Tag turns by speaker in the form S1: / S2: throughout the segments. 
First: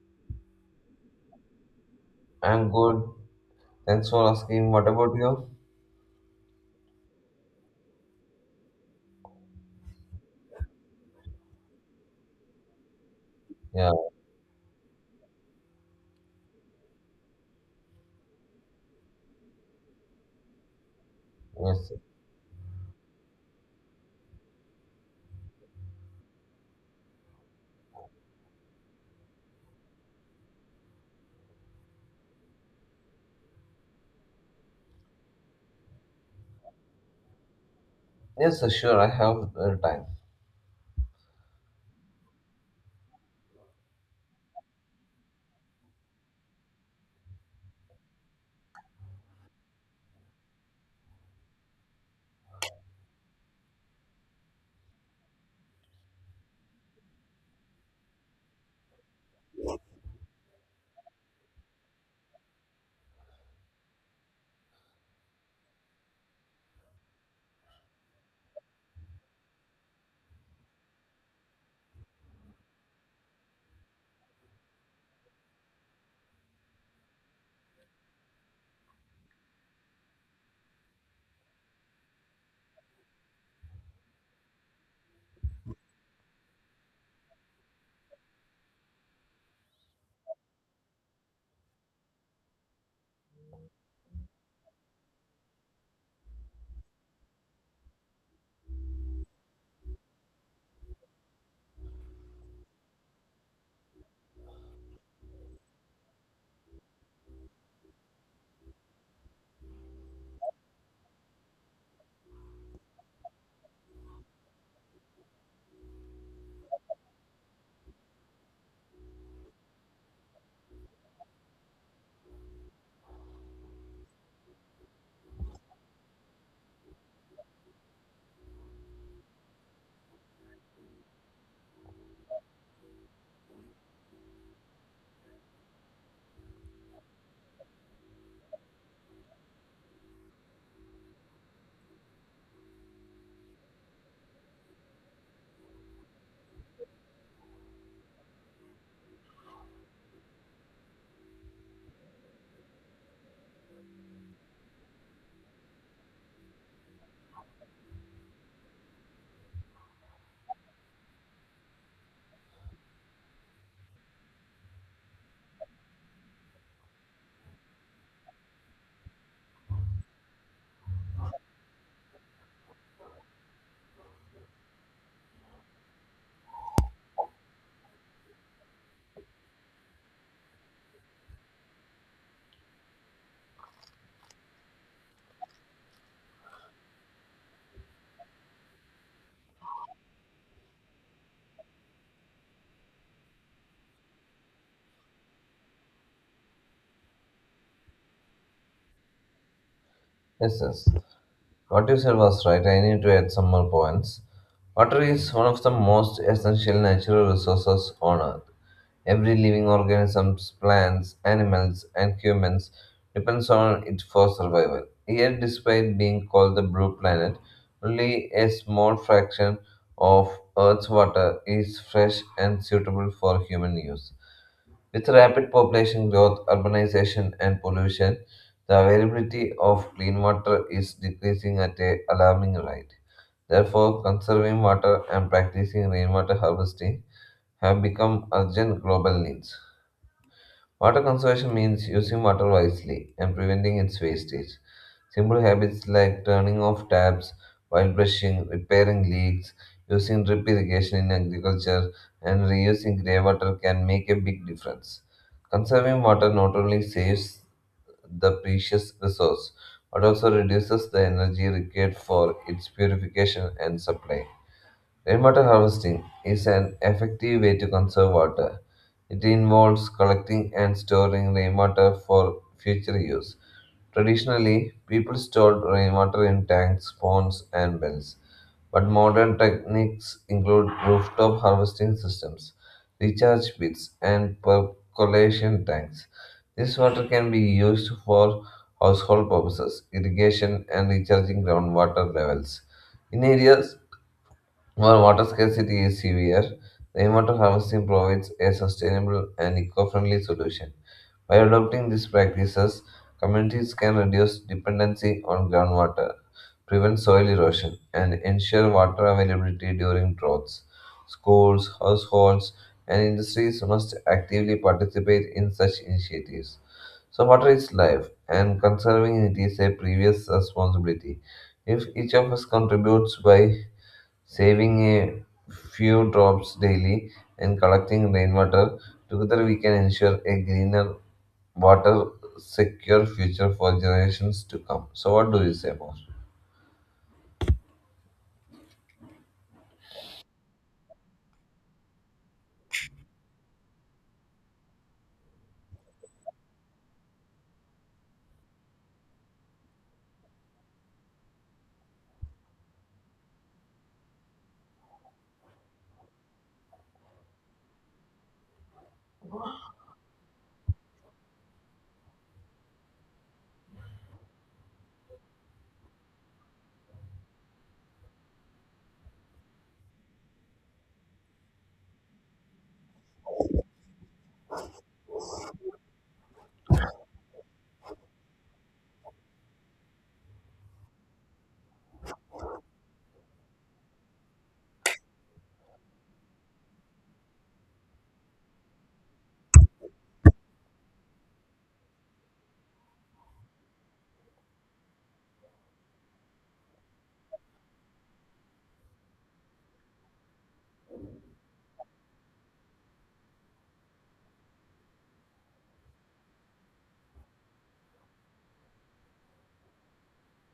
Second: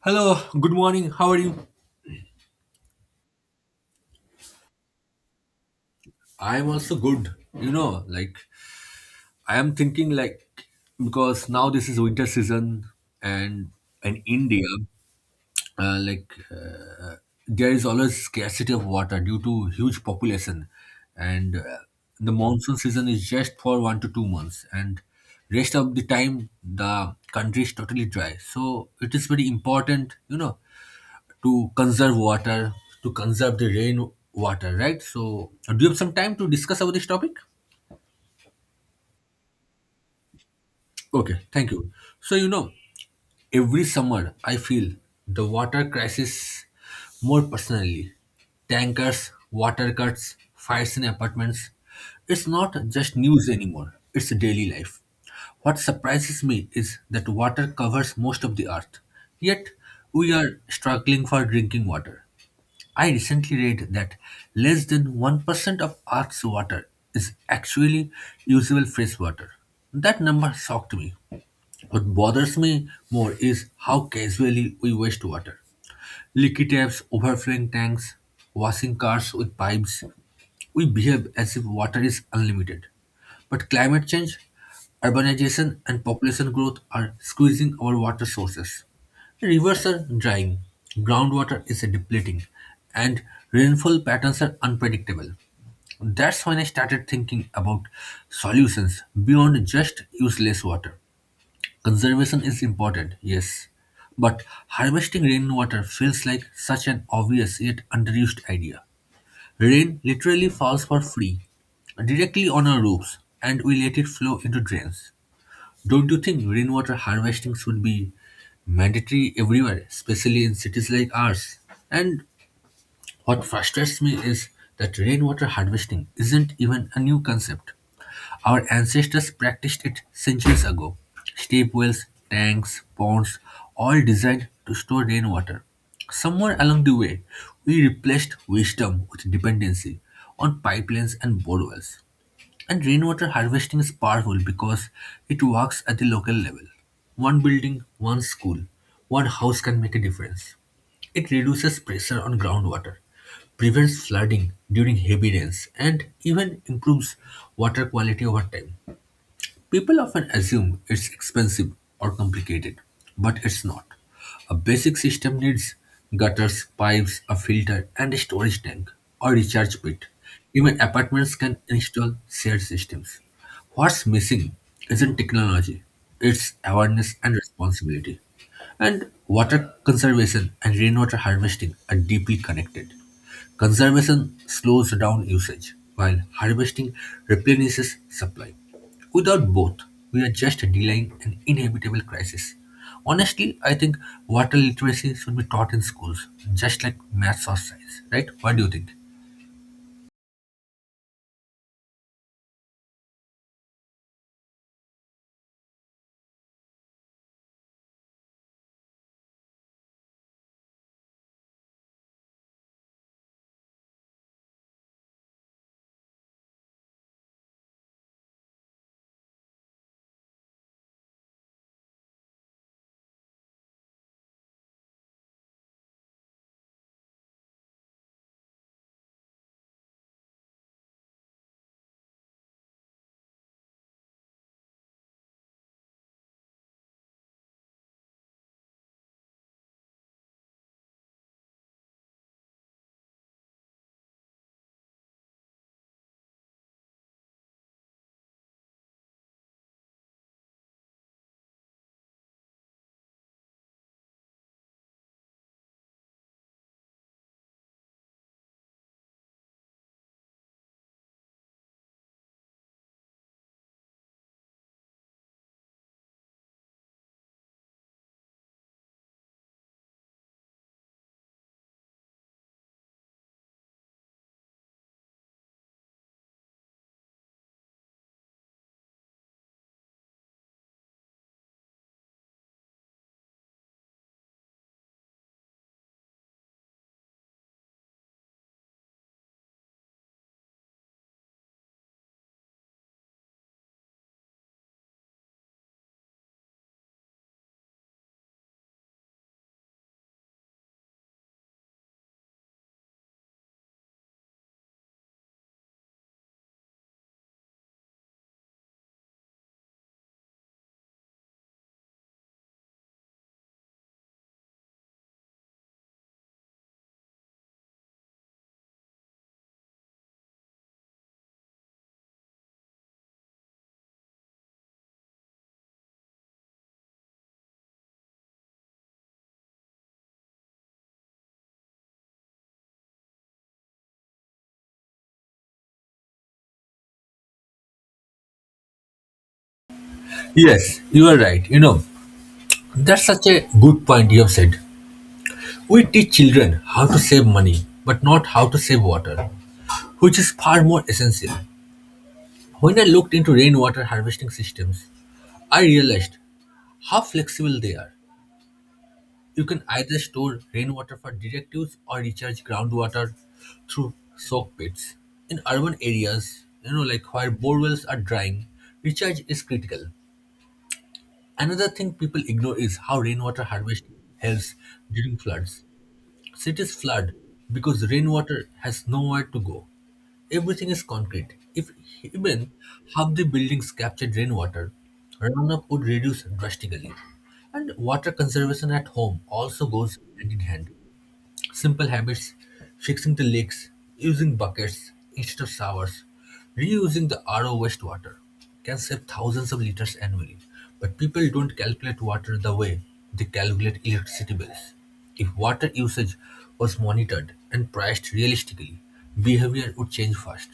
S1: Hello, good morning. How are you?
S2: I'm good. Thanks for asking. What about you?
S1: I am also good. Like, I am thinking like because now this is winter season and
S2: Yeah,
S1: in India, like there is always scarcity of water due to huge population, and
S2: yes.
S1: the monsoon season is just for 1 to 2 months, and rest of the time the country is totally dry. So it is very important, to conserve water, to conserve the rain water, right? So, do you have some time to discuss about this topic?
S2: Yes, sir, sure. I have time.
S1: Okay, thank you. So, every summer I feel the water crisis more personally. Tankers, water cuts, fires in apartments. It's not just news anymore, it's daily life. What surprises me is that water covers most of the earth, yet we are struggling for drinking water. I recently read that less than 1% of Earth's water is actually usable fresh water. That number shocked me. What bothers me more is how casually we waste water. Leaky taps, overflowing tanks, washing cars with pipes. We behave as if water is unlimited. But climate change, urbanization, and population growth are squeezing our water sources. Rivers are drying, groundwater is depleting, and rainfall patterns are unpredictable. That's when I started thinking about solutions beyond just use less water. Conservation is important, yes, but harvesting rainwater feels like such an obvious yet underused idea. Rain literally falls for free, directly on our roofs, and we let it flow into drains. Don't you think rainwater harvesting should be mandatory everywhere, especially in cities like ours? And what frustrates me is that rainwater harvesting isn't even a new concept. Our ancestors practiced it centuries ago. Steep wells, tanks, ponds, all designed to store rainwater. Somewhere along the way, we replaced wisdom with dependency on pipelines and borewells. And rainwater harvesting is powerful because it works at the local level. One building, one school, one house can make a difference. It reduces pressure on groundwater, prevents flooding during heavy rains, and even improves water quality over time. People often assume it's expensive or complicated, but it's not. A basic system needs gutters, pipes, a filter, and a storage tank or recharge pit. Even apartments can install shared systems. What's missing isn't technology, it's awareness and responsibility. And water conservation and rainwater harvesting are deeply connected. Conservation slows down usage, while harvesting replenishes supply. Without both, we are just delaying an inevitable crisis. Honestly, I think water literacy should be taught in schools, just like maths or science, right? What do you think?
S2: Yes, yes. What you said was right. I need to add some more points. Water is one of the most essential natural resources on Earth. Every living organism, plants, animals, and humans depends on it for survival. Yet, despite being called the blue planet, only a small fraction of Earth's water is fresh and suitable for human use. With rapid population growth, urbanization, and pollution, the availability of clean water is decreasing at an alarming rate. Therefore, conserving water and practicing rainwater harvesting have become urgent global needs. Water conservation means using water wisely and preventing its wastage. Simple habits like turning off taps while brushing, repairing leaks, using drip irrigation in agriculture, and reusing grey water can make a big difference. Conserving water not only saves the precious resource but also reduces the energy required for its purification and supply. Rainwater harvesting is an effective way to conserve water. It involves collecting and storing rainwater for future use. Traditionally, people stored rainwater in tanks, ponds, and wells, but modern techniques include rooftop harvesting systems, recharge pits, and percolation tanks. This water can be used for household purposes, irrigation, and recharging groundwater levels. In areas where water scarcity is severe, rainwater harvesting provides a sustainable and eco friendly solution. By adopting these practices, communities can reduce dependency on groundwater, prevent soil erosion, and ensure water availability during droughts. Schools, households, and industries must actively participate in such initiatives. So, water is life, and conserving it is a previous responsibility. If each of us contributes by saving a few drops daily and collecting rainwater, together we can ensure a greener water secure future for generations to come. So what do you say more?
S1: Yes, you are right. That's such a good point you have said. We teach children how to save money, but not how to save water, which is far more essential. When I looked into rainwater harvesting systems, I realized how flexible they are. You can either store rainwater for direct use or recharge groundwater through soak pits. In urban areas, like where borewells are drying, recharge is critical. Another thing people ignore is how rainwater harvesting helps during floods. Cities flood because rainwater has nowhere to go. Everything is concrete. If even half the buildings captured rainwater, runoff would reduce drastically. And water conservation at home also goes hand in hand. Simple habits, fixing the leaks, using buckets instead of showers, reusing the RO wastewater can save thousands of liters annually. But people don't calculate water the way they calculate electricity bills. If water usage was monitored and priced realistically, behavior would change fast.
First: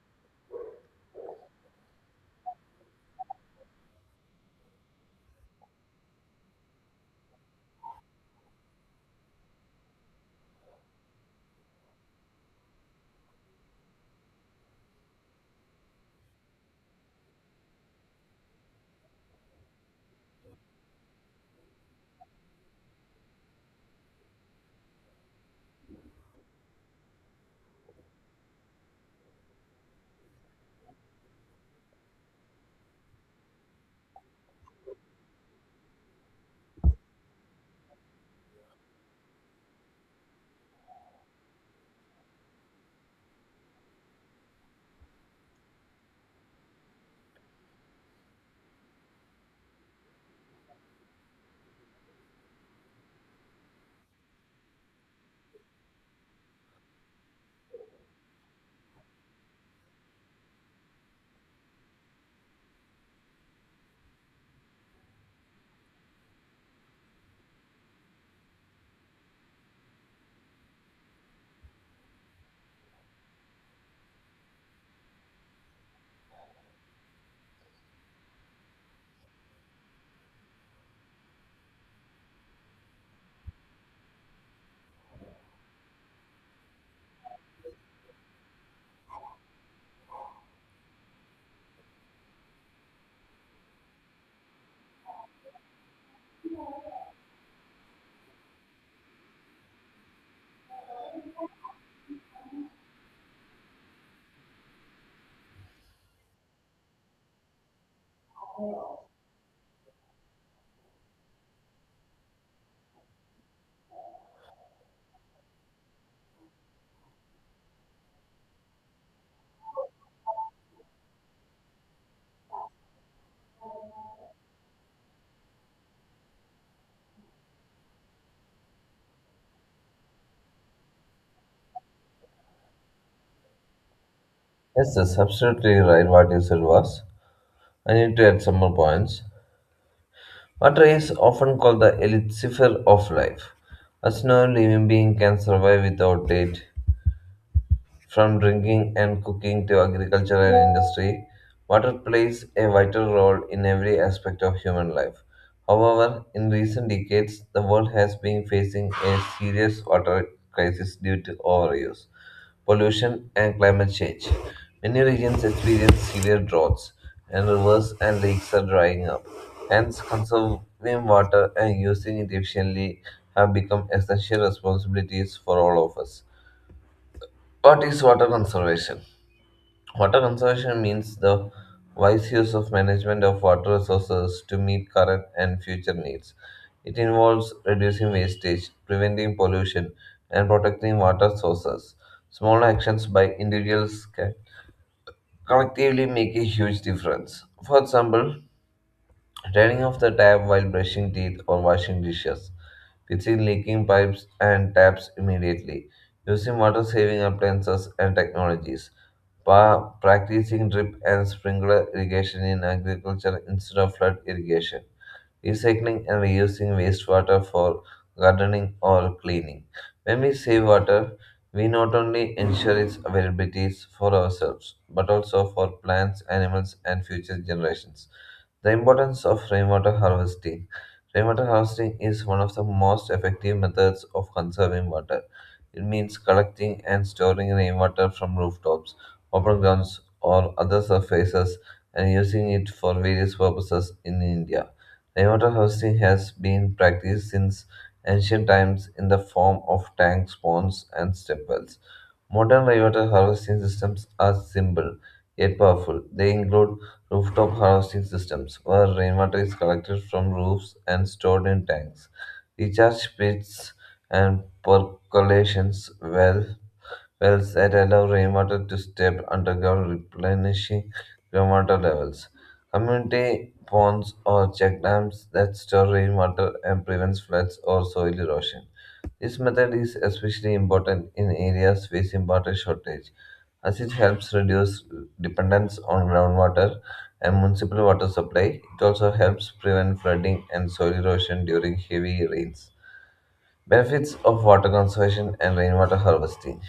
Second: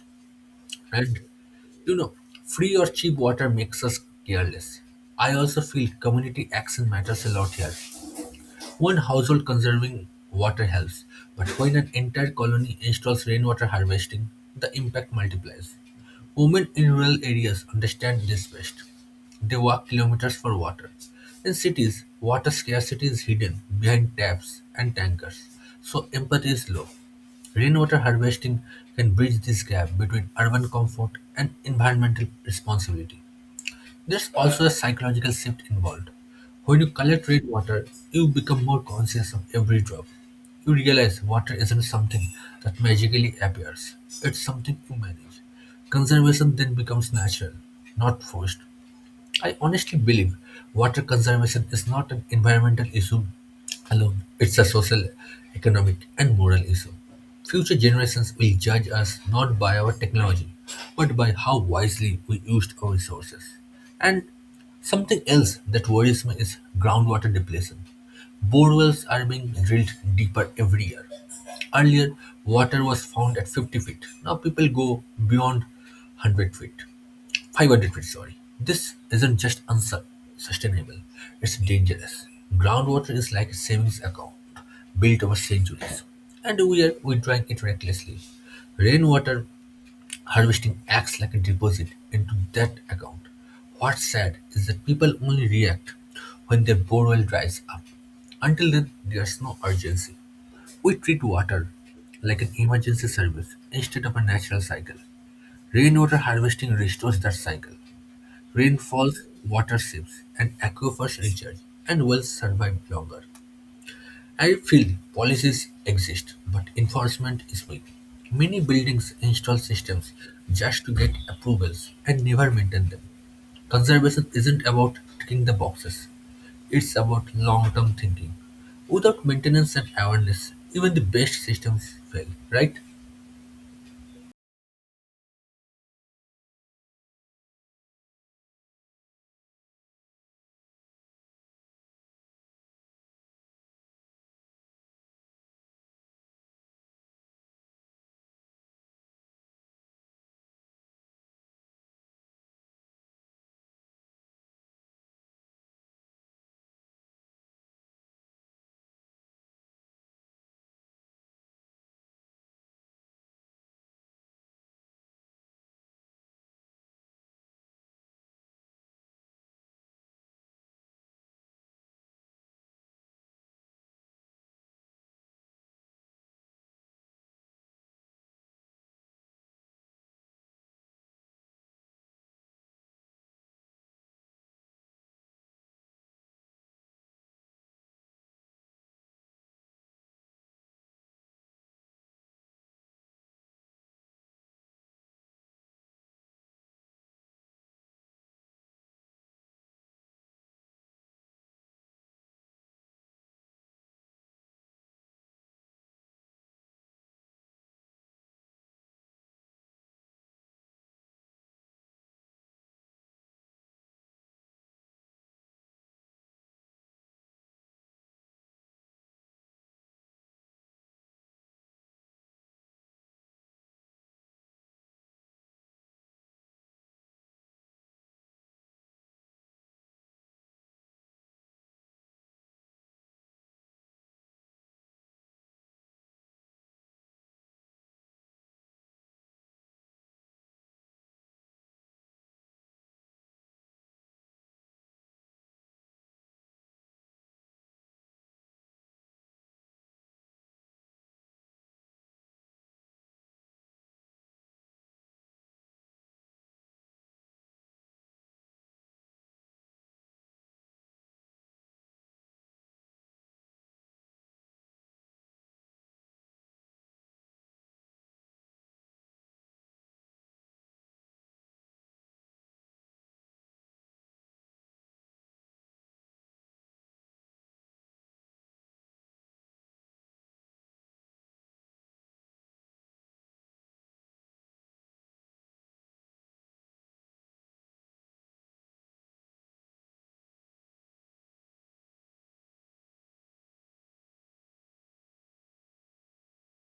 S1: And you know, free or cheap water makes us careless. I also feel community action matters a lot here. One household conserving water helps, but when an entire colony installs rainwater harvesting, the impact multiplies. Women in rural areas understand this best. They walk kilometers for water. In cities, water scarcity is hidden behind taps and tankers, so empathy is low. Rainwater harvesting can bridge this gap between urban comfort and environmental responsibility. There's also a psychological shift involved. When you collect rainwater, you become more conscious of every drop. You realize water isn't something that magically appears, it's something you manage. Conservation then becomes natural, not forced. I honestly believe water conservation is not an environmental issue alone, it's a social, economic, and moral issue. Future generations will judge us not by our technology, but by how wisely we used our resources. And something else that worries me is groundwater depletion. Borewells are being drilled deeper every year. Earlier, water was found at 50 feet. Now people go beyond 100 feet. I got sorry. This isn't just unsustainable, it's dangerous. Groundwater is like a savings account built over centuries, and we drank it recklessly. Rainwater harvesting acts like a deposit into that account. What's sad is that people only react when their borewell dries up. Until then, there's no urgency. We treat water like an emergency service instead of a natural cycle. Rainwater harvesting restores that cycle. Rainfalls, water watersheds, and aquifers recharge, and wells survive longer. I feel policies exist, but enforcement is weak. Many buildings install systems just to get approvals and never maintain them. Conservation isn't about ticking the boxes, it's about long term thinking. Without maintenance and awareness, even the best systems fail, right?
S2: Yes, that's absolutely right what you said was. I need to add some more points. Water is often called the elixir of life, as no living being can survive without it. From drinking and cooking to agriculture and industry, water plays a vital role in every aspect of human life. However, in recent decades, the world has been facing a serious water crisis due to overuse, pollution, and climate change. Many regions experience severe droughts, and rivers and lakes are drying up. Hence, conserving water and using it efficiently have become essential responsibilities for all of us. What is water conservation? Water conservation means the wise use of management of water resources to meet current and future needs. It involves reducing wastage, preventing pollution, and protecting water sources. Small actions by individuals can collectively make a huge difference. For example, turning off the tap while brushing teeth or washing dishes. Fixing leaking pipes and taps immediately. Using water saving appliances and technologies. Practicing drip and sprinkler irrigation in agriculture instead of flood irrigation. Recycling and reusing wastewater for gardening or cleaning. When we save water, we not only ensure its availability for ourselves, but also for plants, animals, and future generations. The importance of rainwater harvesting. Rainwater harvesting is one of the most effective methods of conserving water. It means collecting and storing rainwater from rooftops, open grounds, or other surfaces and using it for various purposes in India. Rainwater harvesting has been practiced since ancient times in the form of tanks, ponds, and step wells. Modern rainwater harvesting systems are simple yet powerful. They include rooftop harvesting systems, where rainwater is collected from roofs and stored in tanks, recharge pits, and percolation well, wells that allow rainwater to step underground, replenishing groundwater levels. Community ponds or check dams that store rainwater and prevents floods or soil erosion. This method is especially important in areas facing water shortage, as it helps reduce dependence on groundwater and municipal water supply. It also helps prevent flooding and soil erosion during heavy rains. Benefits of water conservation and rainwater harvesting:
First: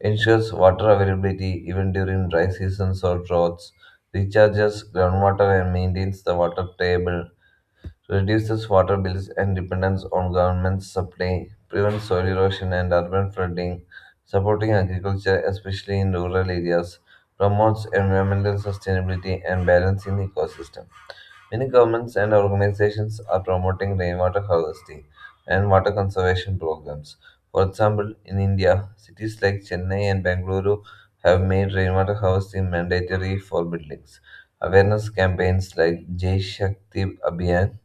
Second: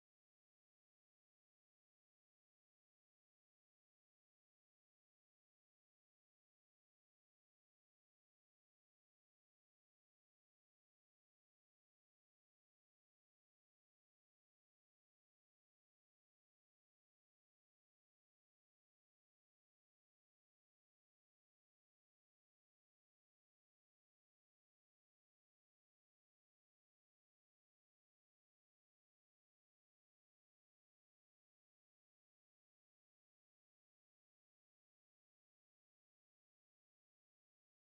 S2: ensures water availability even during dry seasons or droughts, recharges groundwater and maintains the water table, reduces water bills and dependence on government supply, prevents soil erosion and urban flooding, supporting agriculture, especially in rural areas, promotes environmental sustainability and balancing the ecosystem. Many governments and organizations are promoting rainwater harvesting and water conservation programs. For example, in India, cities like Chennai and Bengaluru have made rainwater harvesting mandatory for buildings. Awareness campaigns like Jai Shakti Abhiyan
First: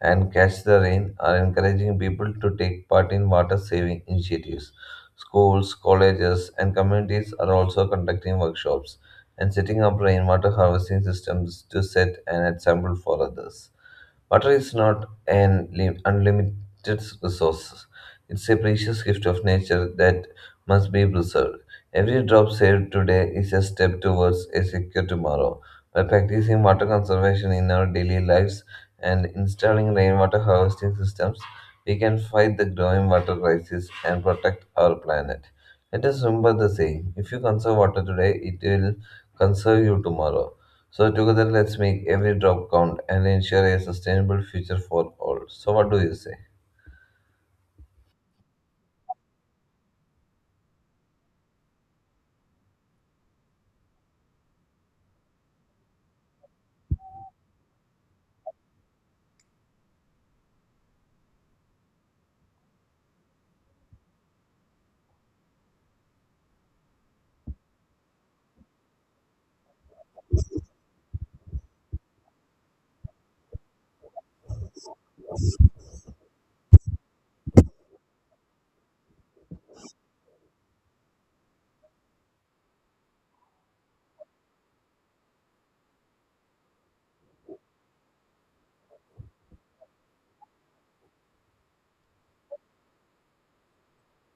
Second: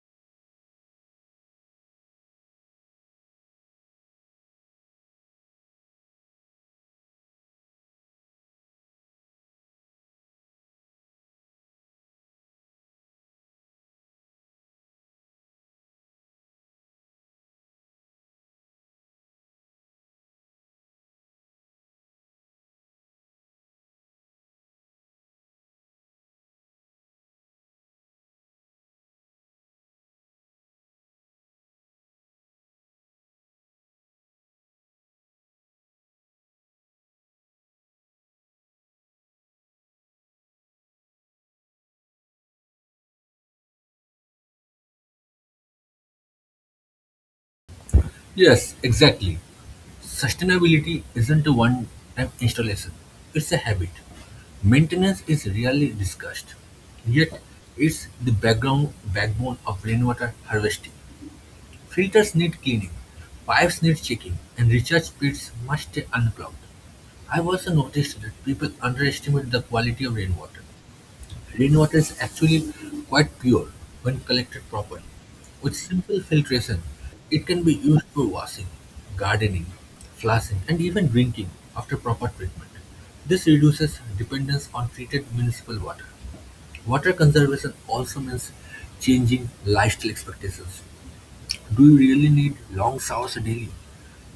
S2: and Catch the Rain are encouraging people to take part in water saving initiatives. Schools, colleges, and communities are also conducting workshops and setting up rainwater harvesting systems to set an example for others. Water is not an unlimited resource. It's a precious gift of nature that must be preserved. Every drop saved today is a step towards a secure tomorrow. By practicing water conservation in our daily lives and installing rainwater harvesting systems, we can fight the growing water crisis and protect our planet. Let us remember the saying, if you conserve water today, it will conserve you tomorrow. So, together, let's make every drop count and ensure a sustainable future for all. So, what do you say?
S1: Yes, exactly. Sustainability isn't a one-time installation, it's a habit. Maintenance is rarely discussed, yet it's the background backbone of rainwater harvesting. Filters need cleaning, pipes need checking, and recharge pits must stay unclogged. I've also noticed that people underestimate the quality of rainwater. Rainwater is actually quite pure when collected properly. With simple filtration, it can be used for washing, gardening, flushing, and even drinking after proper treatment. This reduces dependence on treated municipal water. Water conservation also means changing lifestyle expectations. Do you really need long showers daily?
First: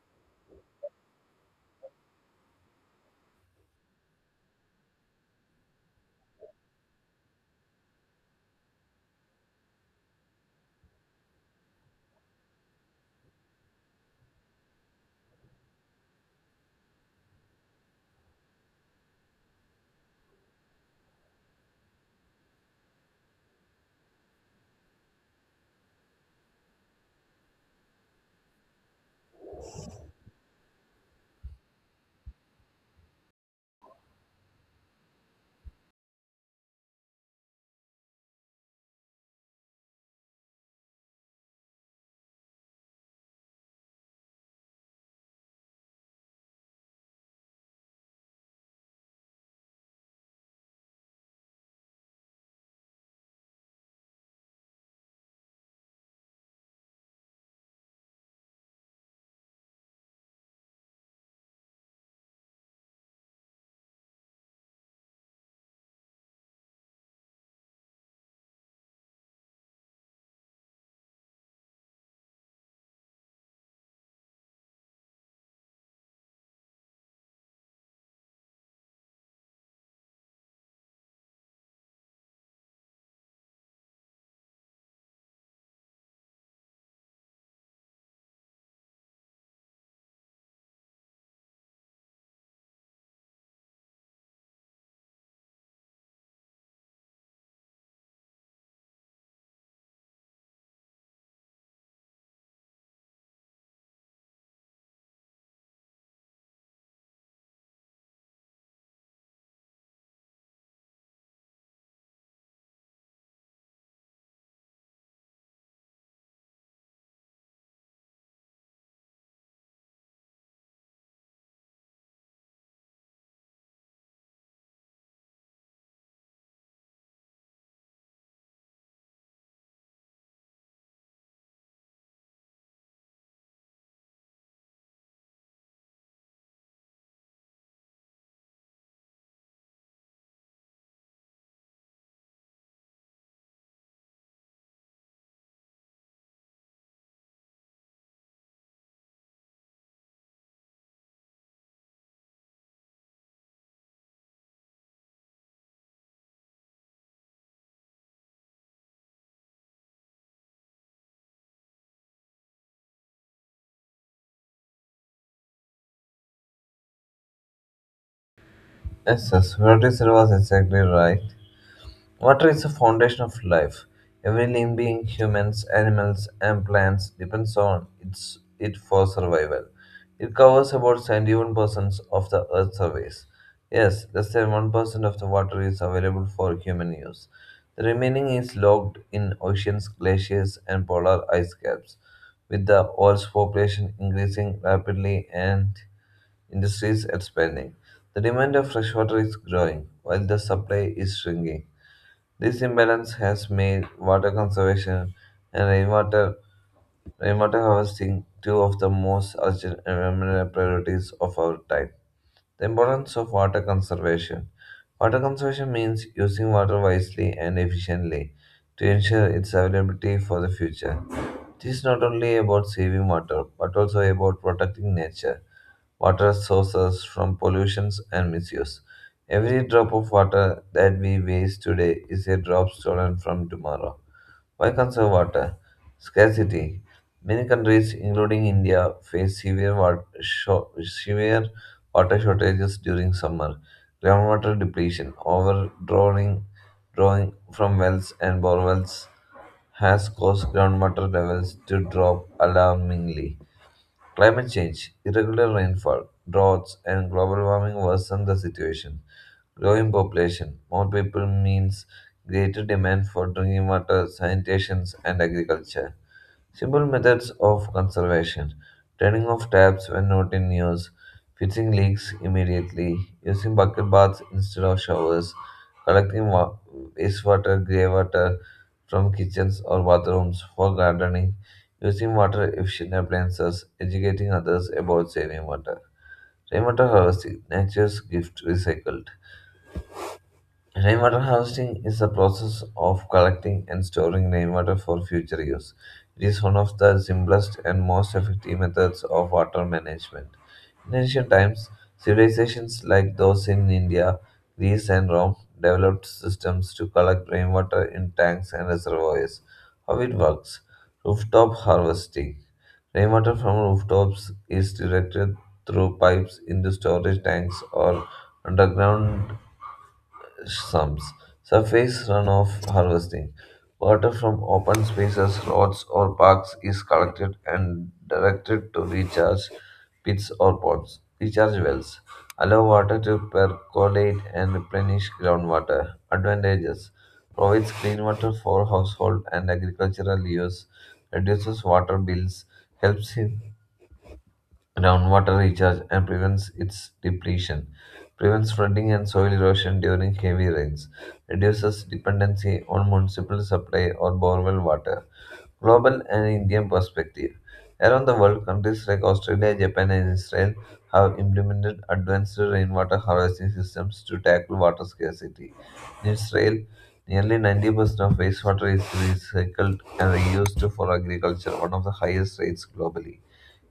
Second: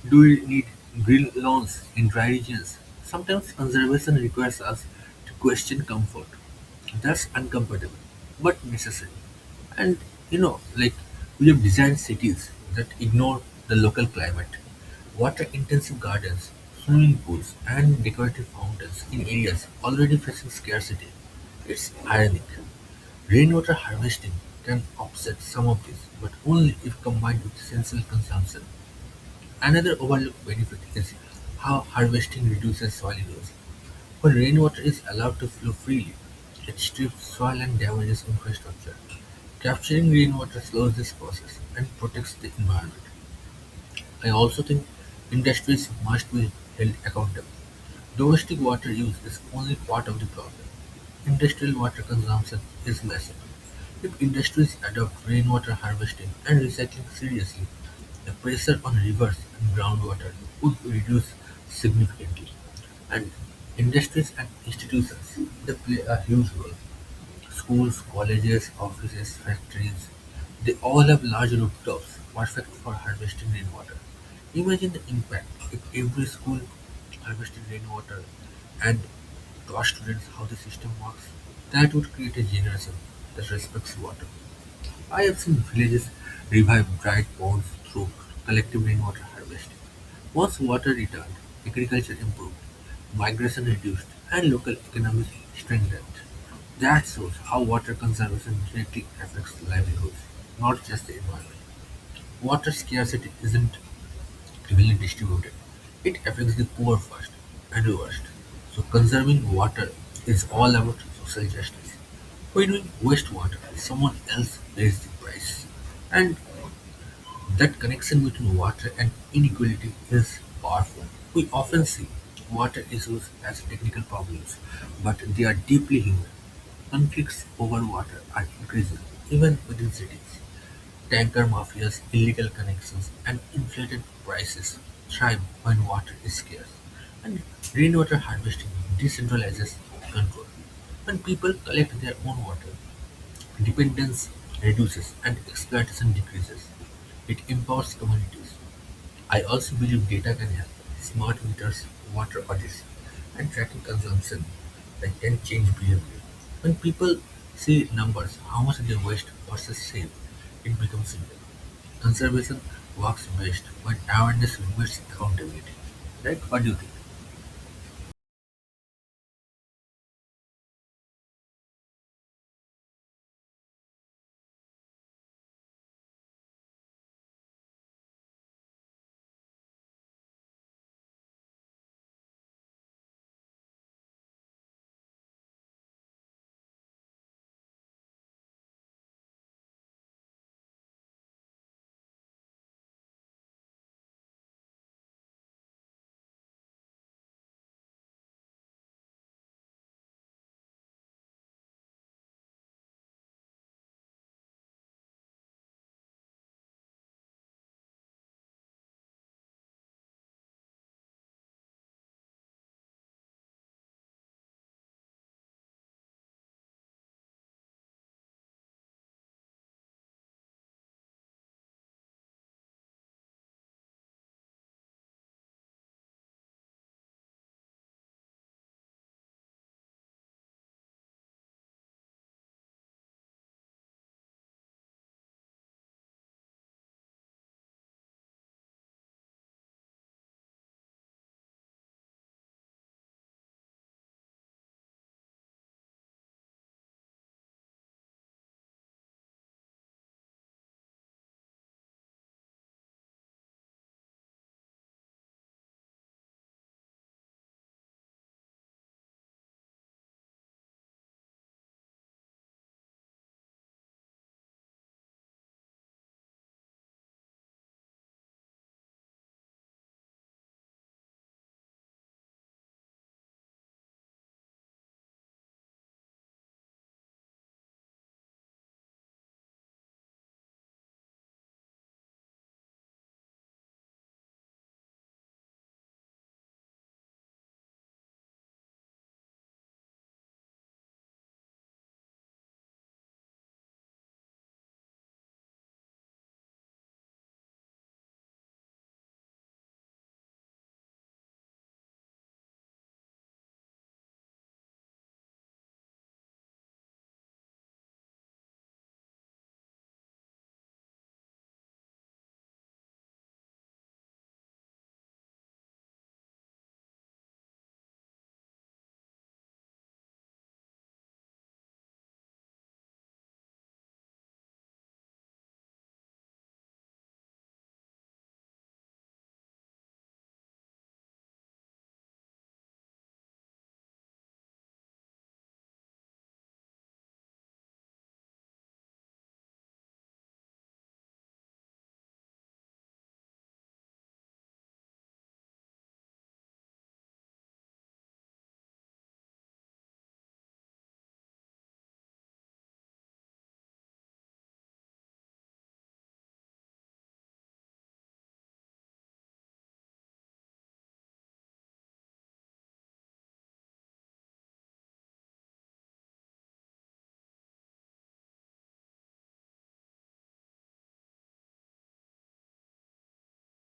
S1: Do you need green lawns in dry regions? Sometimes conservation requires us to question comfort. That's uncomfortable, but necessary. And like we have designed cities that ignore the local climate. Water intensive gardens, swimming pools, and decorative fountains in areas already facing scarcity. It's ironic. Rainwater harvesting can offset some of this, but only if combined with sensible consumption. Another overlooked benefit is how harvesting reduces soil erosion. When rainwater is allowed to flow freely, it strips soil and damages infrastructure. Capturing rainwater slows this process and protects the environment. I also think industries must be held accountable. Domestic water use is only part of the problem. Industrial water consumption is massive. If industries adopt rainwater harvesting and recycling seriously, the pressure on rivers and groundwater would reduce significantly. And industries and institutions, they play a huge role. Schools, colleges, offices, factories, they all have large rooftops, perfect for harvesting rainwater. Imagine the impact if every school harvested rainwater and taught students how the system works. That would create a generation that respects water. I have seen villages revive dried ponds through collective rainwater harvesting. Once water returned, agriculture improved, migration reduced, and local economies strengthened. That shows how water conservation directly affects livelihoods, not just the environment. Water scarcity isn't evenly distributed, it affects the poor first and worst. So conserving water is all about social justice. When we waste water, someone else pays the price. And that connection between water and inequality is powerful. We often see water issues as technical problems, but they are deeply human. Conflicts over water are increasing, even within cities. Tanker mafias, illegal connections, and inflated prices thrive when water is scarce, and rainwater harvesting decentralizes control. When people collect their own water, dependence reduces and exploitation decreases. It empowers communities. I also believe data can help. Smart meters, water audits, and tracking consumption that can change behavior. When people see numbers, how much they waste versus save, it becomes simple. Conservation works best when awareness meets accountability. Right? What do you think?
S2: Yes, yes, what you said was exactly right. Water is the foundation of life. Every living being, humans, animals, and plants, depends on it for survival. It covers about 71% of the Earth's surface. Yes, less than 1% of the water is available for human use. The remaining is locked in oceans, glaciers, and polar ice caps. With the world's population increasing rapidly and industries expanding, the demand of fresh water is growing, while the supply is shrinking. This imbalance has made water conservation and rainwater harvesting two of the most urgent environmental priorities of our time. The importance of water conservation. Water conservation means using water wisely and efficiently to ensure its availability for the future. This is not only about saving water but also about protecting nature water sources from pollutions and misuse. Every drop of water that we waste today is a drop stolen from tomorrow. Why conserve water? Scarcity. Many countries, including India, face severe water shortages during summer. Groundwater depletion, overdrawing drawing from wells and borewells has caused groundwater levels to drop alarmingly. Climate change, irregular rainfall, droughts, and global warming worsen the situation. Growing population, more people means greater demand for drinking water, sanitation, and agriculture. Simple methods of conservation: turning off taps when not in use, fixing leaks immediately, using bucket baths instead of showers, collecting wastewater, grey water from kitchens or bathrooms for gardening, using water efficient appliances, educating others about saving water. Rainwater harvesting, nature's gift recycled. Rainwater harvesting is the process of collecting and storing rainwater for future use. It is one of the simplest and most effective methods of water management. In ancient times, civilizations like those in India, Greece, and Rome developed systems to collect rainwater in tanks and reservoirs. How it works: rooftop harvesting. Rainwater from rooftops is directed through pipes into storage tanks or underground sums. Surface runoff harvesting. Water from open spaces, roads, or parks is collected and directed to recharge pits or ponds. Recharge wells allow water to percolate and replenish groundwater. Advantages: provides clean water for household and agricultural use, reduces water bills, helps in groundwater recharge and prevents its depletion, prevents flooding and soil erosion during heavy rains, reduces dependency on municipal supply or borewell water. Global and Indian perspective. Around the world, countries like Australia, Japan, and Israel have implemented advanced rainwater harvesting systems to tackle water scarcity. In Israel, nearly 90% of wastewater is recycled and reused for agriculture, one of the highest rates globally.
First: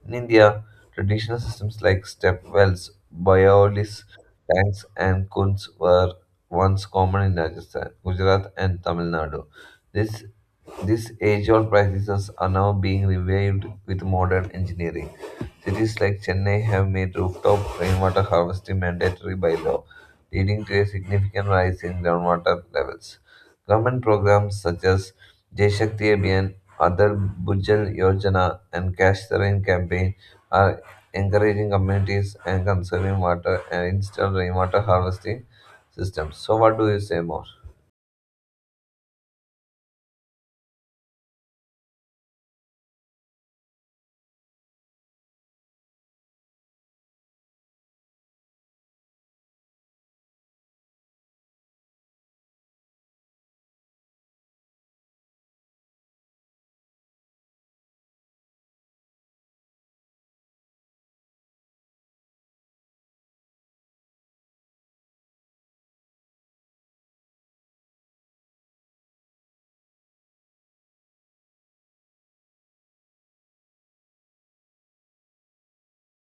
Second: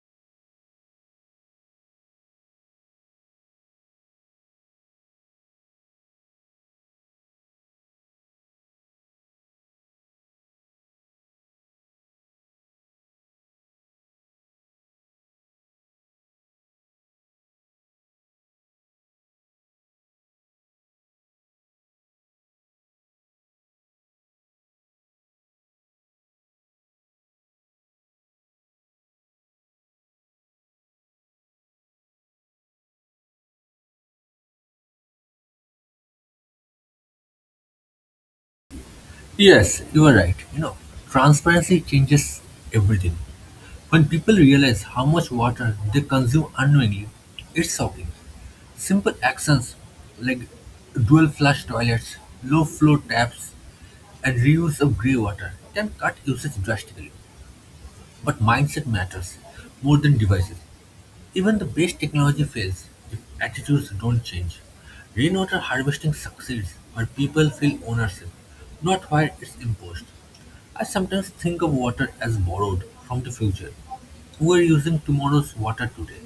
S2: In India, traditional systems like step wells, borealis tanks, and kuns were once common in Rajasthan, Gujarat, and Tamil Nadu. This, these age-old practices are now being revived with modern engineering. Cities like Chennai have made rooftop rainwater harvesting mandatory by law, leading to a significant rise in groundwater levels. Government programs such as Jai Shakti Abhiyan, Adar Bhujal Yojana, and Cash the Rain campaign are encouraging communities and conserving water and install rainwater harvesting systems. So, what do you say more?
S1: Yes, you are right. Transparency changes everything. When people realize how much water they consume unknowingly, it's shocking. Simple actions like dual flush toilets, low flow taps, and reuse of grey water can cut usage drastically. But mindset matters more than devices. Even the best technology fails if attitudes don't change. Rainwater harvesting succeeds where people feel ownership, not where it's imposed. I sometimes think of water as borrowed from the future. We're using tomorrow's water today.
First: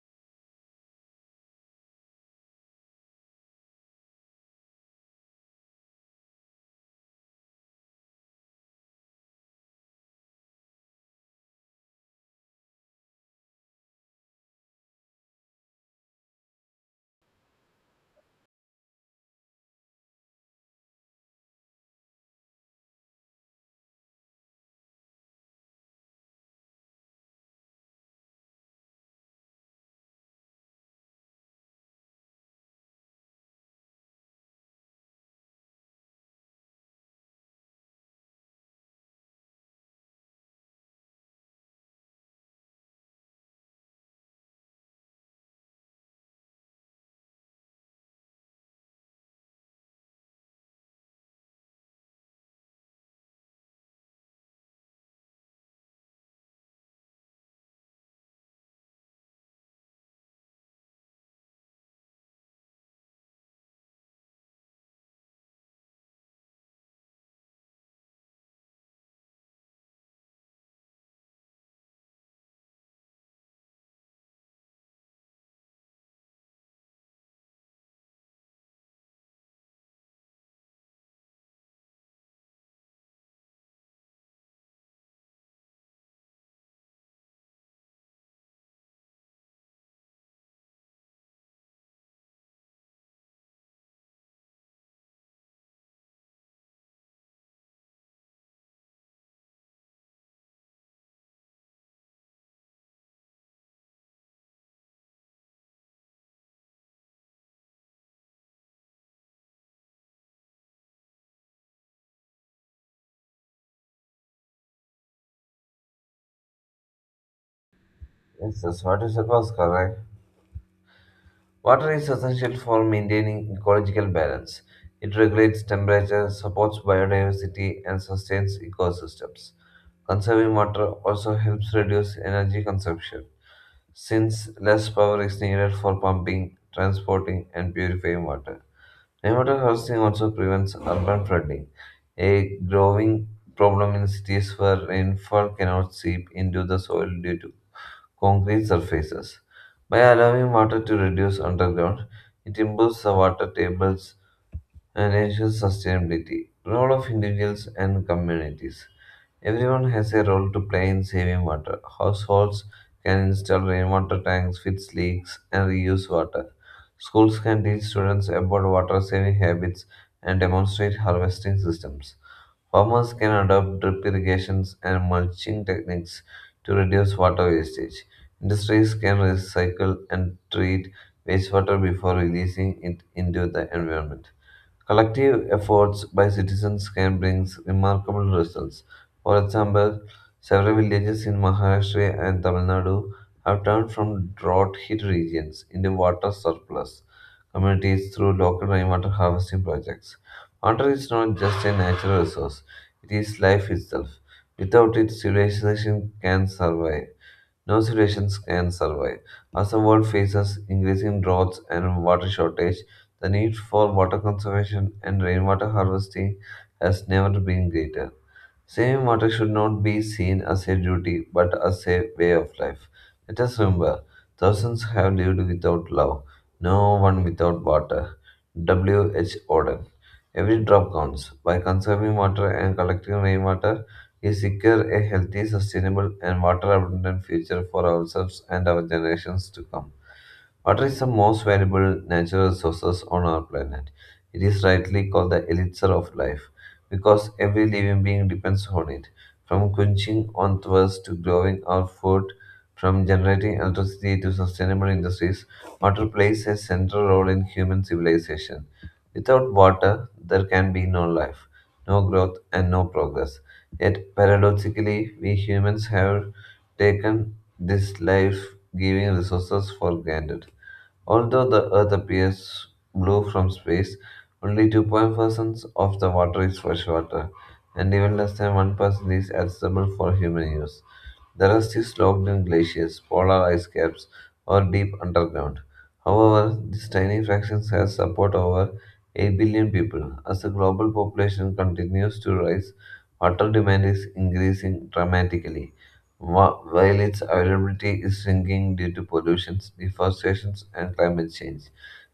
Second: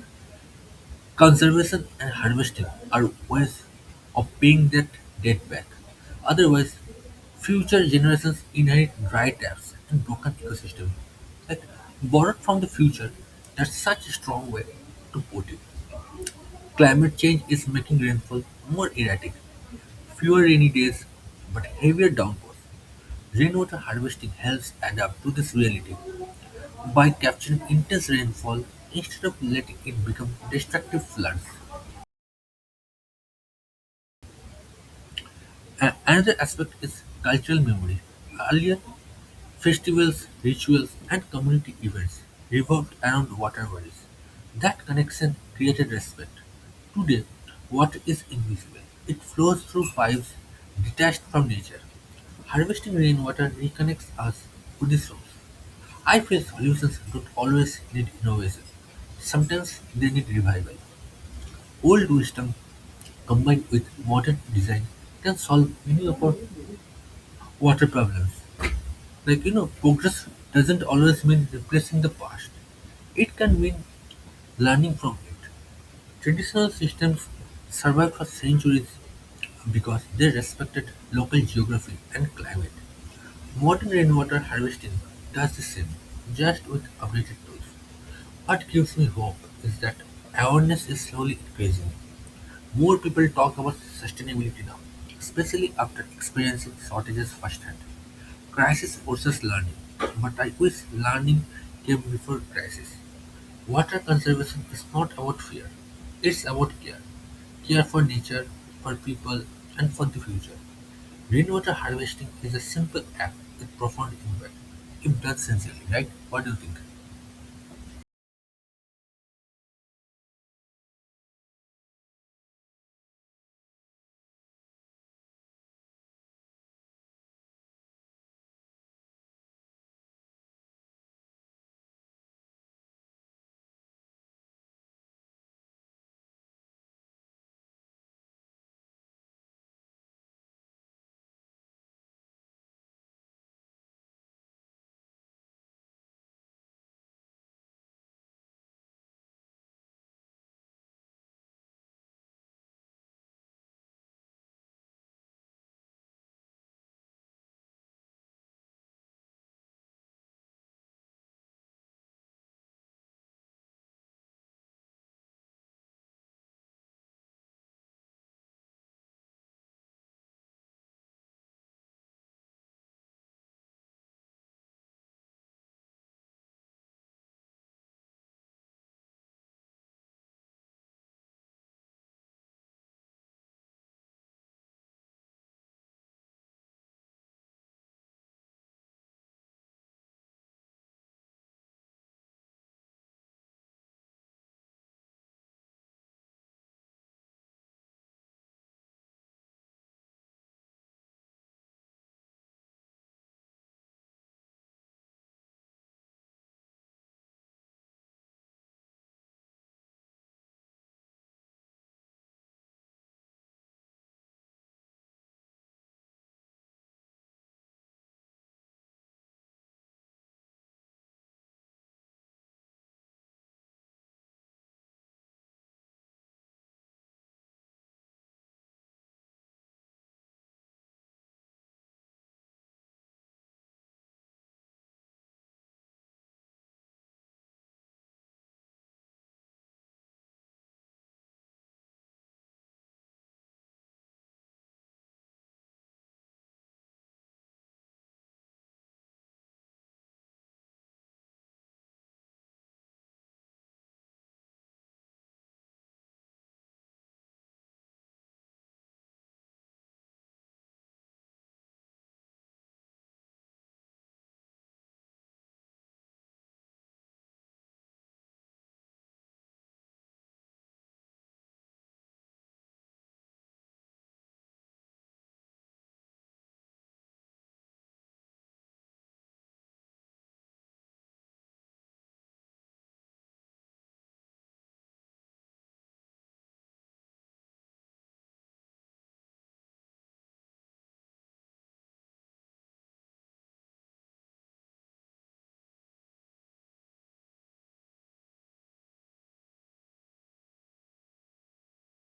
S1: Conservation and harvesting are ways of paying that debt back. Otherwise, future generations inherit dry taps and broken ecosystems. Like borrowed from the future, that's such a strong way to put it. Climate change is making rainfall more erratic, fewer rainy days, but heavier downpours. Rainwater harvesting helps adapt to this reality by capturing intense rainfall instead of letting it become destructive floods. Another aspect is cultural memory. Earlier, festivals, rituals, and community events revolved around waterways. That connection created respect. Today, water is invisible. It flows through pipes detached from nature. Harvesting rainwater reconnects us to the source. I feel solutions don't always need innovation. Sometimes they need revival. Old wisdom combined with modern design can solve many of our water problems. Like, progress doesn't always mean replacing the past, it can mean learning from it. Traditional systems survived for centuries because they respected local geography and climate. Modern rainwater harvesting does the same, just with updated tools. What gives me hope is that awareness is slowly increasing. More people talk about sustainability now, especially after experiencing shortages firsthand. Crisis forces learning, but I wish learning came before crisis. Water conservation is not about fear, it's about care. Care for nature, for people, and for the future. Rainwater harvesting is a simple act with profound impact, if done sincerely, right? What do you think?
S2: Yes, yes, what you said was correct. Water is essential for maintaining ecological balance. It regulates temperature, supports biodiversity, and sustains ecosystems. Conserving water also helps reduce energy consumption, since less power is needed for pumping, transporting, and purifying water. Rainwater harvesting also prevents urban flooding, a growing problem in cities where rainfall cannot seep into the soil due to concrete surfaces. By allowing water to reduce underground, it improves the water tables and ensures sustainability. Role of individuals and communities. Everyone has a role to play in saving water. Households can install rainwater tanks, fix leaks, and reuse water. Schools can teach students about water saving habits and demonstrate harvesting systems. Farmers can adopt drip irrigations and mulching techniques to reduce water wastage. Industries can recycle and treat wastewater before releasing it into the environment. Collective efforts by citizens can bring remarkable results. For example, several villages in Maharashtra and Tamil Nadu have turned from drought hit regions into water surplus communities through local rainwater harvesting projects. Water is not just a natural resource, it is life itself. Without it, civilization can survive. no civilizations can survive. As the world faces increasing droughts and water shortage, the need for water conservation and rainwater harvesting has never been greater. Saving water should not be seen as a duty but as a way of life. Let us remember, thousands have lived without love, no one without water. W. H. Auden. Every drop counts. By conserving water and collecting rainwater, we secure a healthy, sustainable, and water abundant future for ourselves and our generations to come. Water is the most valuable natural resources on our planet. It is rightly called the elixir of life because every living being depends on it. From quenching on thirst to growing our food, from generating electricity to sustainable industries, water plays a central role in human civilization. Without water, there can be no life, no growth, and no progress. Yet, paradoxically, we humans have taken this life giving resources for granted. Although the Earth appears blue from space, only 2.5% of the water is freshwater, and even less than 1% is accessible for human use. The rest is locked in glaciers, polar ice caps, or deep underground. However, this tiny fraction has support over 8 billion people. As the global population continues to rise, water demand is increasing dramatically, while its availability is shrinking due to pollution, deforestation, and climate change.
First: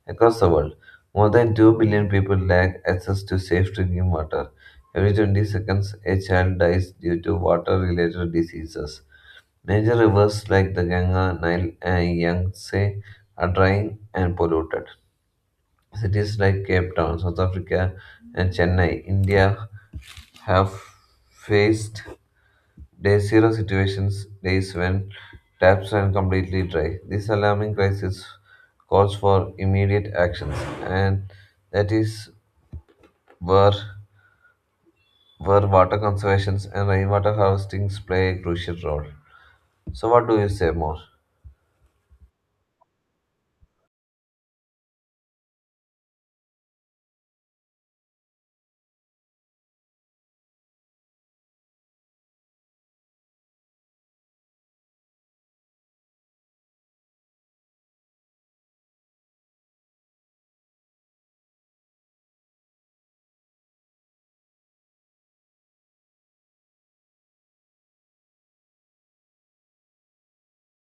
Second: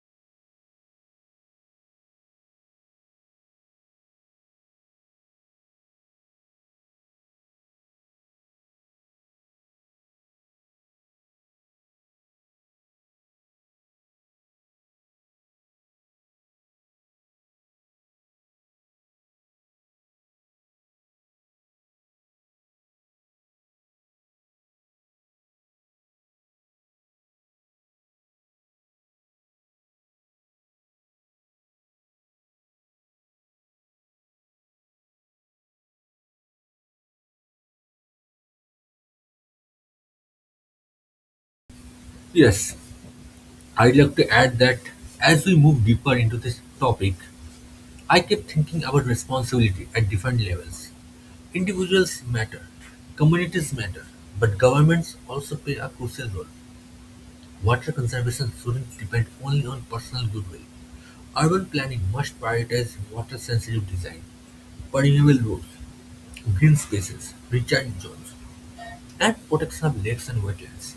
S2: Across the world, more than 2 billion people lack access to safe drinking water. Every 20 seconds, a child dies due to water related diseases. Major rivers like the Ganga, Nile, and Yangtze are drying and polluted. Cities like Cape Town, South Africa, and Chennai, India have faced Day zero situations, days when taps ran completely dry. This alarming crisis calls for immediate actions, and that is where, where water conservation and rainwater harvesting play a crucial role. So, what do you say more?
S1: Yes, I'd like to add that as we move deeper into this topic, I kept thinking about responsibility at different levels. Individuals matter, communities matter, but governments also play a crucial role. Water conservation shouldn't depend only on personal goodwill. Urban planning must prioritize water sensitive design, permeable roads, green spaces, recharge zones, and protection of lakes and wetlands.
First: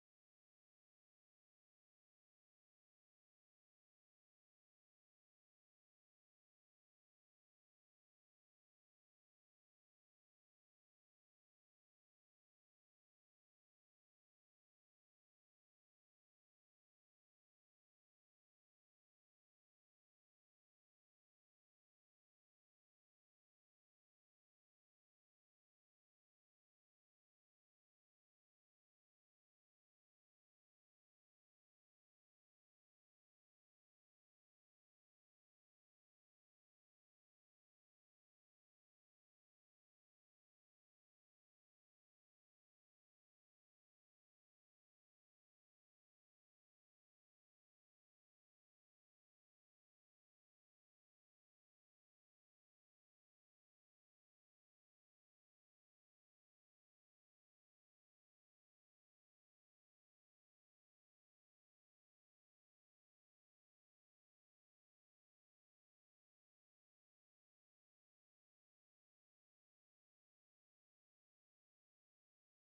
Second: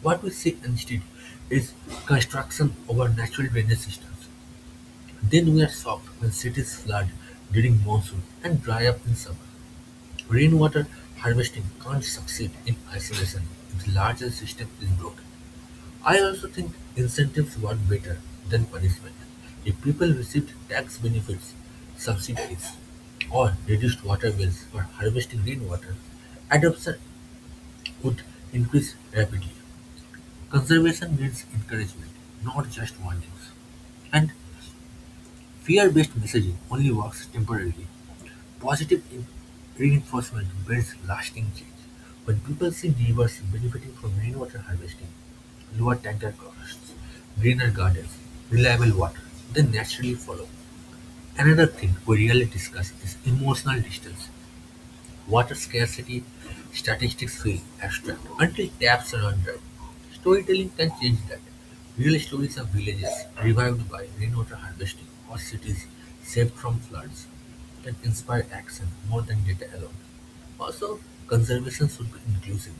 S1: What we see instead is construction over natural drainage systems. Then we are shocked when cities flood during monsoon and dry up in summer. Rainwater harvesting can't succeed in isolation if the larger system is broken. I also think incentives work better than punishment. If people received tax benefits, subsidies, or reduced water bills for harvesting rainwater, adoption would increase rapidly. Conservation needs encouragement, not just warnings. And fear based messaging only works temporarily. Positive reinforcement builds lasting change. When people see neighbors benefiting from rainwater harvesting, lower tanker costs, greener gardens, reliable water, they naturally follow. Another thing we rarely discuss is emotional distance. Water scarcity statistics feel abstract until taps are under. Storytelling can change that. Real stories of villages revived by rainwater harvesting or cities saved from floods can inspire action more than data alone. Also, conservation should be inclusive.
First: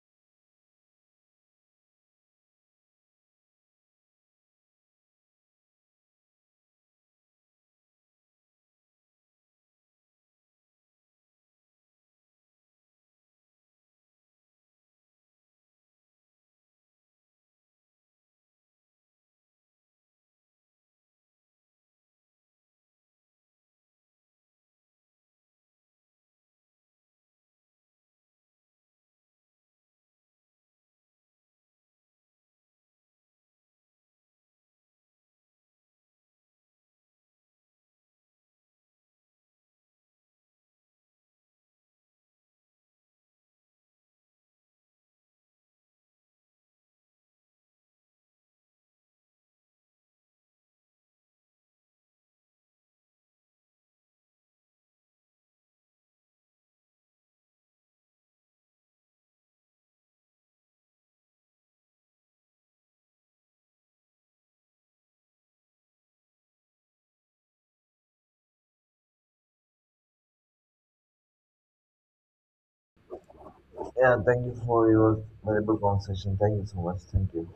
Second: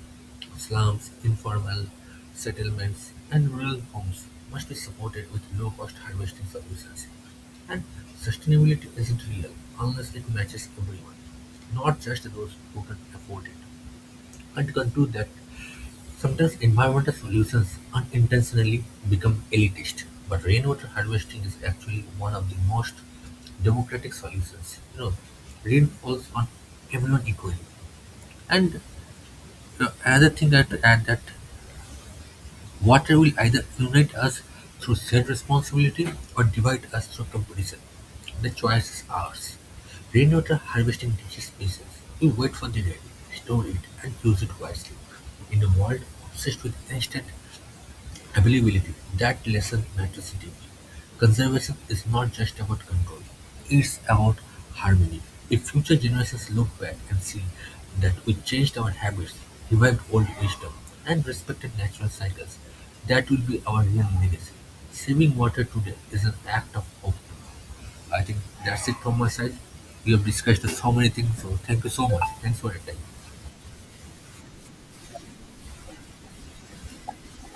S1: Slums, informal settlements, and rural homes must be supported with low-cost harvesting solutions. And sustainability isn't real unless it matches everyone, not just those who can afford it. And to conclude that sometimes environmental solutions unintentionally become elitist, but rainwater harvesting is actually one of the most democratic solutions. Rain falls on everyone equally. And so another thing I have to add that water will either unite us through shared responsibility or divide us through competition. The choice is ours. Rainwater harvesting teaches patience. We wait for the rain, store it, and use it wisely. In a world obsessed with instant availability, that lesson matters deeply. Conservation is not just about control, it's about harmony. If future generations look back and see that we changed our habits, revived old wisdom, and respected natural cycles, that will be our real legacy. Saving water today is an act of hope. I think that's it from my side. We have discussed so many things, so thank you so much. Thanks for your time.
S2: Yeah, thank you for your valuable conversation. Thank you so much. Thank you.